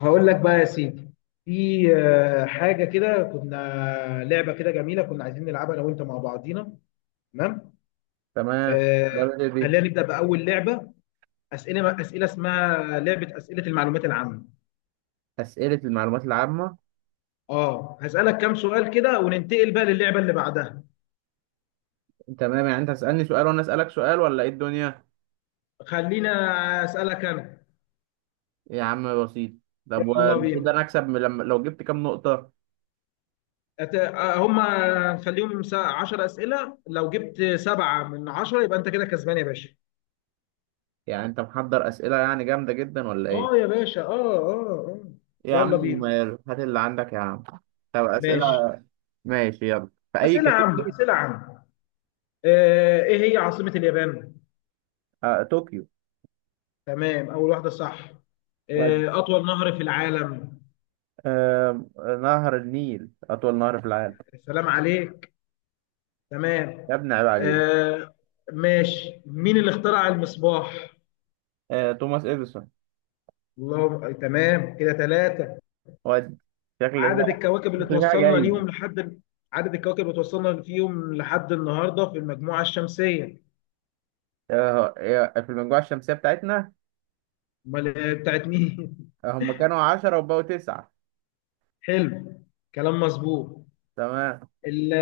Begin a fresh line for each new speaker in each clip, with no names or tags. هقول لك بقى يا سيدي. في حاجه كده، كنا لعبه كده جميله كنا عايزين نلعبها انا وانت مع بعضينا. تمام.
تمام.
آه،
برضه دي
خلينا نبدا باول لعبه. اسئله اسمها لعبه اسئله المعلومات العامه.
أسئلة المعلومات العامة.
اه هسالك كام سؤال كده، وننتقل بقى للعبه اللي بعدها.
تمام، يعني أنت هتسألني سؤال وأنا أسألك سؤال ولا إيه الدنيا؟
خلينا اسالك انا.
يا عم بسيط. طب
يلا
والمفروض
بينا.
أنا أكسب من لما لو جبت كام نقطة؟
أت- آه، هم خليهم 10 اسئله. لو جبت سبعه من 10 يبقى انت كده كسبان يا باشا.
يعني أنت محضر أسئلة يعني جامدة جدا ولا إيه؟
اه يا باشا، اه اه اه.
يا
يلا
عم
بينا.
ماله، هات اللي عندك يا عم. طب أسئلة.
ماشي.
ماشي، يلا في أي
اسئله عامه
كاتيجوري؟
اسئله عامه. ايه هي عاصمه اليابان؟
طوكيو.
تمام، اول واحده صح.
ود-
اطول نهر في العالم؟
آه، نهر النيل أطول نهر في العالم.
سلام عليك. تمام.
يا ابني عيب عليك.
آه، ماشي، مين اللي اخترع المصباح؟
توماس إديسون.
الله، تمام كده 3.
ود شكل
عدد
فيها
الكواكب اللي
شكل فيها
توصلنا
جايزة.
ليهم لحد، عدد الكواكب اللي توصلنا فيهم لحد النهارده في المجموعه الشمسيه.
في المجموعة الشمسية بتاعتنا.
امال بتاعت مين
هم كانوا 10 وبقوا 9.
حلو، كلام مظبوط.
تمام،
ال-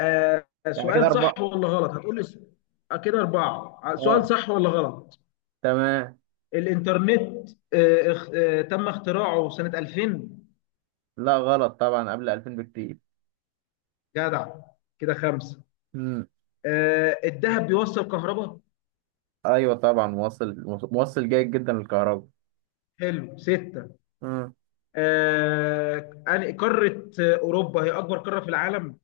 آه،
يعني كده
سؤال صح
أربعة.
ولا غلط، هتقول لي كده 4. سؤال
اه
صح ولا غلط.
تمام.
الإنترنت تم اختراعه سنة 2000.
لا غلط طبعا، قبل 2000 بكتير.
جدع، كده 5.
امم.
الذهب بيوصل كهرباء؟
ايوه طبعا موصل، موصل جيد جدا للكهرباء.
حلو، 6.
امم
آه، أنا- قارة آه، أوروبا هي أكبر قارة في العالم؟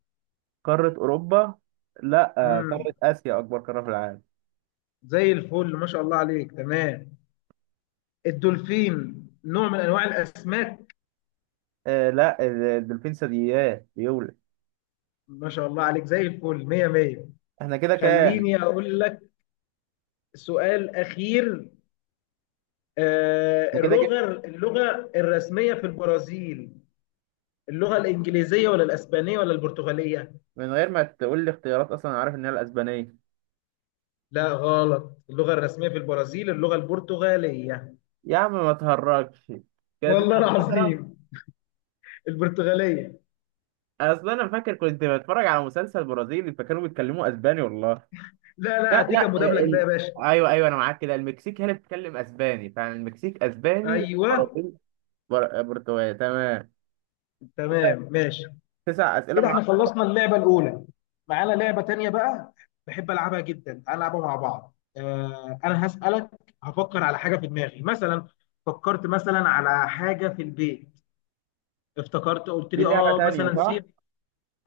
قارة أوروبا؟ لا،
مم.
قارة آسيا أكبر قارة في العالم.
زي الفل ما شاء الله عليك، تمام. الدولفين نوع من أنواع الأسماك؟
لا، الدولفين ثدييات بيولد.
ما شاء الله عليك زي الفل، مية مية.
احنا كده كام؟
خليني أقول سؤال اخير.
احنا كده
اللغه
جبت.
اللغه الرسميه في البرازيل، اللغه الانجليزيه ولا الاسبانيه ولا البرتغاليه؟
من غير ما تقول لي اختيارات أصلا أنا عارف إن هي الأسبانية.
لا غلط، اللغه الرسميه في البرازيل اللغه البرتغاليه.
يا عم ما تهرجش. كده
والله
9 من 10.
العظيم البرتغاليه.
أصل أنا فاكر كنت بتفرج على مسلسل برازيلي فكانوا بيتكلموا أسباني والله.
لا لا،
لا
هديك
لا
المدبلج ده يا باشا.
ايوه ايوه، انا معاك. كده المكسيك هي اللي بتتكلم اسباني، فعلا المكسيك اسباني،
ايوه.
برازيل برتغالي. تمام. كده
تمام ماشي.
تسع اسئله
كده
من
احنا
عشرة.
خلصنا اللعبه الاولى. معانا لعبه تانية بقى، بحب العبها جدا، تعال نلعبها مع بعض. انا هسالك، هفكر على حاجه في دماغي مثلا، فكرت مثلا على حاجه في البيت، افتكرت قلت
دي
لي
لعبه
اه
تانيه
مثلا
صح؟
سيف.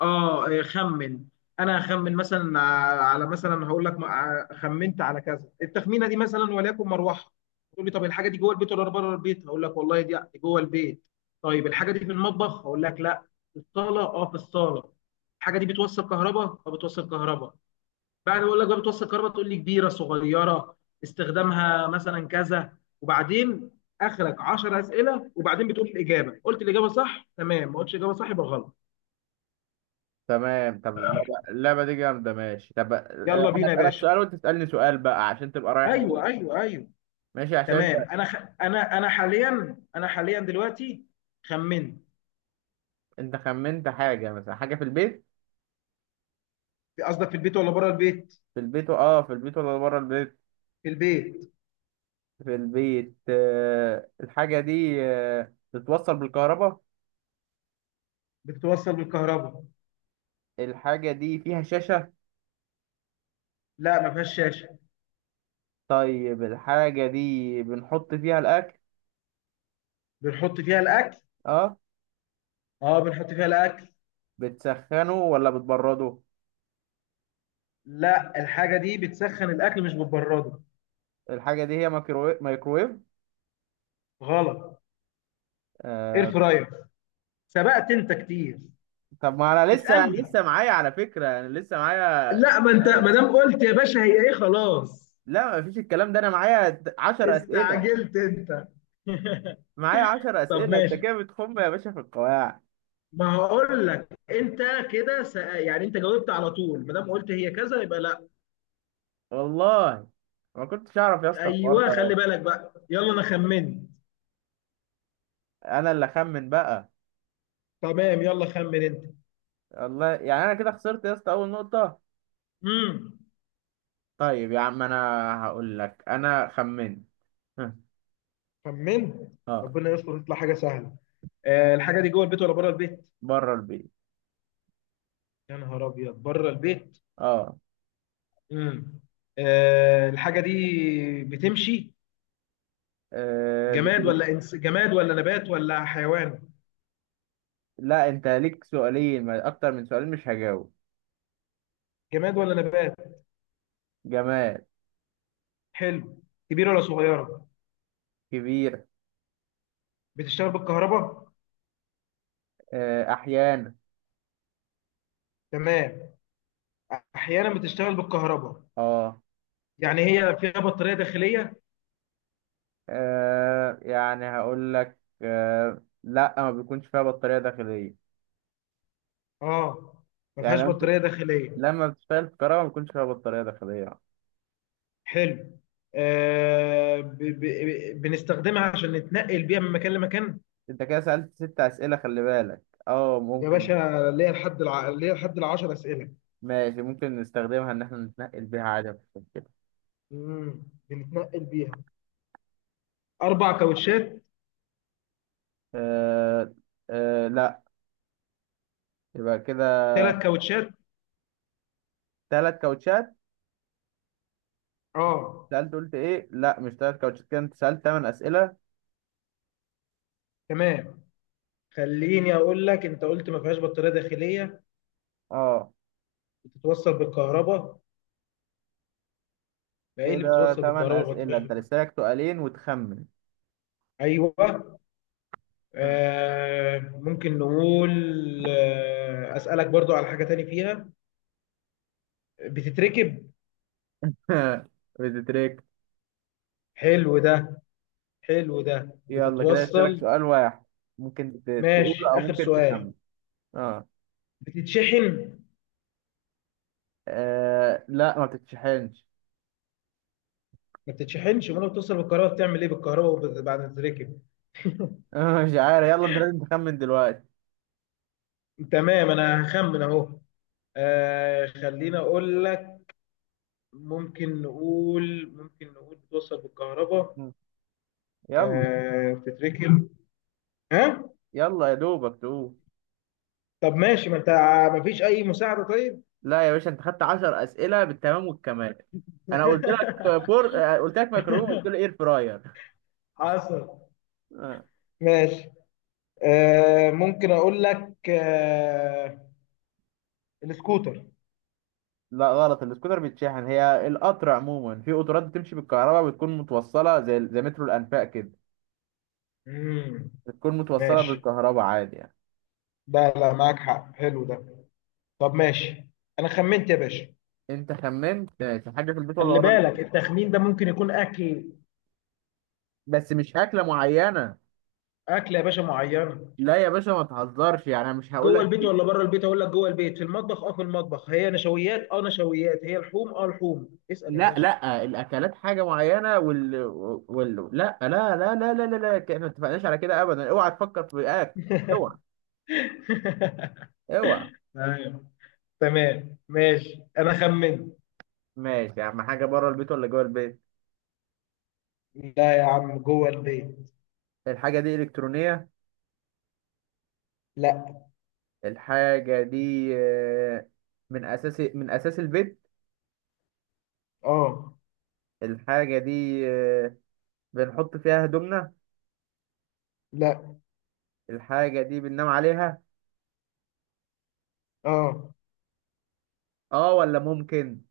اه إيه، خمن. انا هخمن مثلا على، مثلا هقول لك خمنت على كذا، التخمينه دي مثلا وليكن مروحه. تقول لي طب الحاجه دي جوه البيت ولا بره البيت، هقول لك والله دي جوه البيت. طيب الحاجه دي في المطبخ، هقول لك لا، في الصاله. اه، في الصاله. الحاجه دي بتوصل كهرباء، اه بتوصل كهرباء. بعد ما اقول لك بقى بتوصل كهرباء، تقول لي كبيره صغيره، استخدامها مثلا كذا، وبعدين اخرك 10 اسئله وبعدين بتقول الاجابه. قلت الاجابه صح تمام، ما قلتش الاجابه صح يبقى غلط.
تمام، طب اللعبة دي جامده. ماشي، طب
يلا
انا
بينا يا
اسالك
باشا.
سؤال وانت تسالني سؤال بقى عشان تبقى رايح
ايوه
جاي.
ايوه ايوه.
ماشي عشان انت.
تمام، انا انا حاليا دلوقتي خمنت.
انت خمنت حاجه، مثلا حاجه في البيت.
قصدك في البيت ولا بره البيت؟
في البيت في البيت ولا بره البيت؟
في البيت.
في البيت. الحاجه دي بتتوصل بالكهرباء.
بتتوصل بالكهرباء.
الحاجه دي فيها شاشه؟
لا ما فيهاش شاشه.
طيب الحاجة دي بنحط فيها الأكل.
بنحط فيها الاكل.
اه،
اه بنحط فيها الاكل.
بتسخنه ولا بتبرده؟
لا الحاجه دي بتسخن الاكل مش بتبرده.
الحاجة دي هي مايكروويف، مايكروويف.
غلط،
آه.
اير فراير. سبقت انت كتير،
طب ما أنا لسه أنا
اسالني.
لسه معايا على فكرة، أنا لسه معايا
لا ما انت
تحديدات.
ما دام قلت يا باشا هي ايه خلاص،
لا مفيش الكلام ده، أنا معايا عشر أسئلة.
استعجلت انت.
معايا عشر
طب
أسئلة. أنت
ماشي،
كده بتخم يا باشا في القواعد.
ما هقول لك انت. كده يعني انت جاوبت على طول، ما دام قلت هي كذا يبقى لا.
والله ما كنتش أعرف يا اسطى الحوار
ايوه،
ده.
خلي بالك بقى، يلا انا خمنت.
أنا اللي أخمن بقى.
تمام، يلا خمن انت.
والله يعني أنا كده خسرت يا اسطى أول نقطة.
امم.
طيب يا عم، أنا هقول لك أنا خمنت. ها.
خمنت.
آه.
ربنا يستر تطلع حاجه سهله. الحاجه دي جوه البيت ولا بره البيت؟
بره البيت.
يا نهار ابيض بره البيت.
اه.
امم. الحاجه دي بتمشي،
آه، بت...
جماد ولا نبات ولا حيوان؟
لا، انت ليك سؤالين، اكتر من سؤالين مش هجاوب.
جماد ولا نبات؟
جماد.
حلو. كبيره ولا صغيره؟
كبير.
بتشتغل بالكهرباء؟
احيانا.
تمام، احيانا بتشتغل بالكهرباء.
اه.
يعني هي فيها بطارية داخلية؟
يعني هقول لك، لا، ما بيكونش فيها بطارية داخلية.
اه، ما
يعني
فيهاش بطارية داخلية.
لما بتشتغل في كهرباء ما بيكونش فيها بطارية داخلية.
حلو. بنستخدمها عشان نتنقل بيها من مكان لمكان؟
انت كده سألت ست اسئلة، خلي بالك. اه
يا
ممكن.
باشا، ليا لحد الـ10 أسئلة.
ماشي، ممكن نستخدمها ان احنا نتنقل بيها عادي مفيش مشكلة.
امم. بنتنقل بيها. 4 كاوتشات؟
آه. لا. يبقى كده.
3 كاوتشات؟
ثلاث كاوتشات.
اه.
سألت، قلت ايه؟ لا، مش تلات كاوتشات. كده انت سألت تمن أسئلة.
تمام، خليني أقول لك، أنت قلت ما فيهاش بطارية داخلية،
اه.
بتتوصل بالكهرباء، ما إيه اللي
كده
بتتوصل
تمن
بالكهرباء ما
أسئلة،
فيهاش
انت
بطارية؟
لسه لك سؤالين وتخمن.
أيوه. ممكن نقول، أسألك برضو على حاجة تاني فيها، بتتركب.
بتتريك.
حلو ده، حلو ده،
يلا كده لسه
بتتوصل.
لك سؤال واحد. ممكن
ماشي،
تقوله او
آخر
ممكن
سؤال،
تخمن. اه,
بتتشحن؟
لا، ما بتتشحنش.
ما بتتشحنش، امال بتوصل بالكهرباء بتعمل ايه بالكهرباء، بعد ما تتركب؟
مش عارف، يلا انت لازم تخمن دلوقتي.
تمام، انا هخمن اهو. خلينا اقول لك، ممكن نقول، بتوصل بالكهرباء،
مم. يلا.
بتتركب، ها؟
يلا يا دوبك تقول.
طب ماشي، ما انت ما فيش اي مساعدة. طيب.
لا يا باشا، انت خدت 10 أسئلة بالتمام والكمال. انا قلت لك فور، قلت لك ميكروويف، قلت له اير فراير.
حصل. ماشي. ممكن اقول لك، السكوتر.
لا غلط، السكوتر بيتشحن. هي القطر عموما، في قطارات بتمشي بالكهرباء، بتكون متوصلة زي مترو الأنفاق كده.
مم.
بتكون متوصلة
ماشي.
بالكهرباء عادي يعني.
ده لا، معاك حق، حلو ده. طب ماشي. انا خمنت يا باشا.
انت خمنت ماشي، حاجة في البيت ولا
خلي
بره
بالك،
البيت؟
التخمين ده ممكن يكون اكل.
بس مش أكلة معينة.
اكل يا باشا معينه.
لا يا باشا ما تهزرش، يعني أنا مش هقول
جوه
لك.
البيت ولا بره البيت، اقول لك جوه البيت. في المطبخ، اه في المطبخ. هي نشويات، اه نشويات. هي لحوم، اه لحوم. اسال يا
لا
باشا.
لا، الأكلات حاجة معينة، لا لا. لا لا لا لا لا احنا ما اتفقناش على كده أبدا، اوعى تفكر في أكل. اوعى. اوعى.
ايوه. تمام ماشي، انا خمنت.
ماشي يا عم، حاجة بره البيت ولا جوه البيت؟
لا يا عم جوه البيت.
الحاجة دي إلكترونية؟
لا.
الحاجة دي آه، من أساس البيت.
اه.
الحاجة دي بنحط فيها هدومنا؟
لا.
الحاجة دي بننام عليها؟
اه.
اه، ولا ممكن.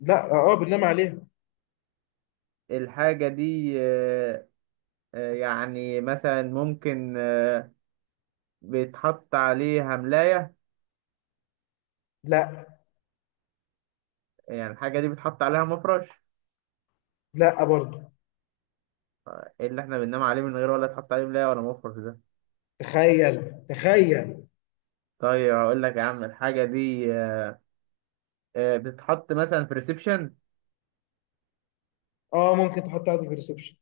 لا. اه. بننام عليها.
الحاجة دي يعني مثلا ممكن بيتحط عليها ملاية.
لا.
يعني الحاجة دي بيتحط عليها مفرش.
لا برضه.
إيه اللي احنا بننام عليه من غير ولا تحط عليه ملاية ولا مفرش ده؟
تخيل تخيل.
طيب أقول لك يا عم، الحاجة دي بتتحط مثلا في ريسبشن.
اه، ممكن تحط عادي في الريسبشن.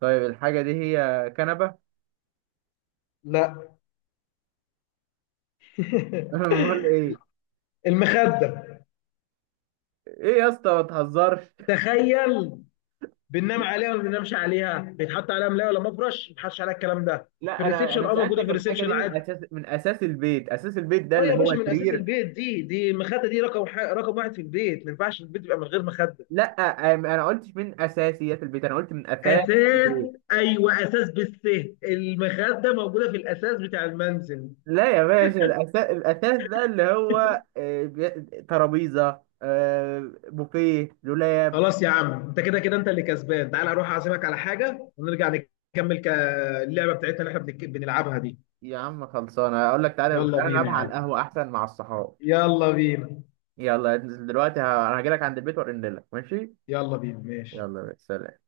طيب الحاجة دي هي كنبة.
لا.
امال ايه؟
المخدة.
ايه يا اسطى ما تهزرش.
تخيل. بننام عليها ولا ما بننامش عليها، بيتحط عليها ملاية ولا مفرش، ما بيتحطش عليها الكلام ده. في
لا انا
الريسبشن،
انا
اه موجودة في
سالتك الحاجه
الريسبشن
دي من
عادي.
اساس من اساس البيت، اساس البيت ده
اه
اللي
يا باشا،
هو
من اساس
سرير.
البيت، دي المخدة، دي رقم واحد في البيت، ما ينفعش البيت يبقى من غير مخدة.
لا انا قلتش من اساسيات البيت، انا قلت من اثاث
اساس.
البيت.
ايوه اساس بالس، المخدة موجودة في الاساس بتاع المنزل.
لا يا باشا، الاساس الاثاث ده اللي هو ترابيزه، بوفيه، دولاب.
خلاص يا عم، انت كده كده انت اللي كسبان، تعال اروح اعزمك على حاجه ونرجع نكمل ك- اللعبه بتاعتنا اللي احنا بنلعبها دي.
يا عم خلصانه، اقول لك تعالى
يلا
تعالى
بينا
نلعبها
يا
على
عم.
القهوه احسن مع الصحاب.
يلا بينا.
يلا ننزل دلوقتي، انا هجيلك عند البيت وارن لك ماشي.
يلا بينا ماشي.
يلا سلام.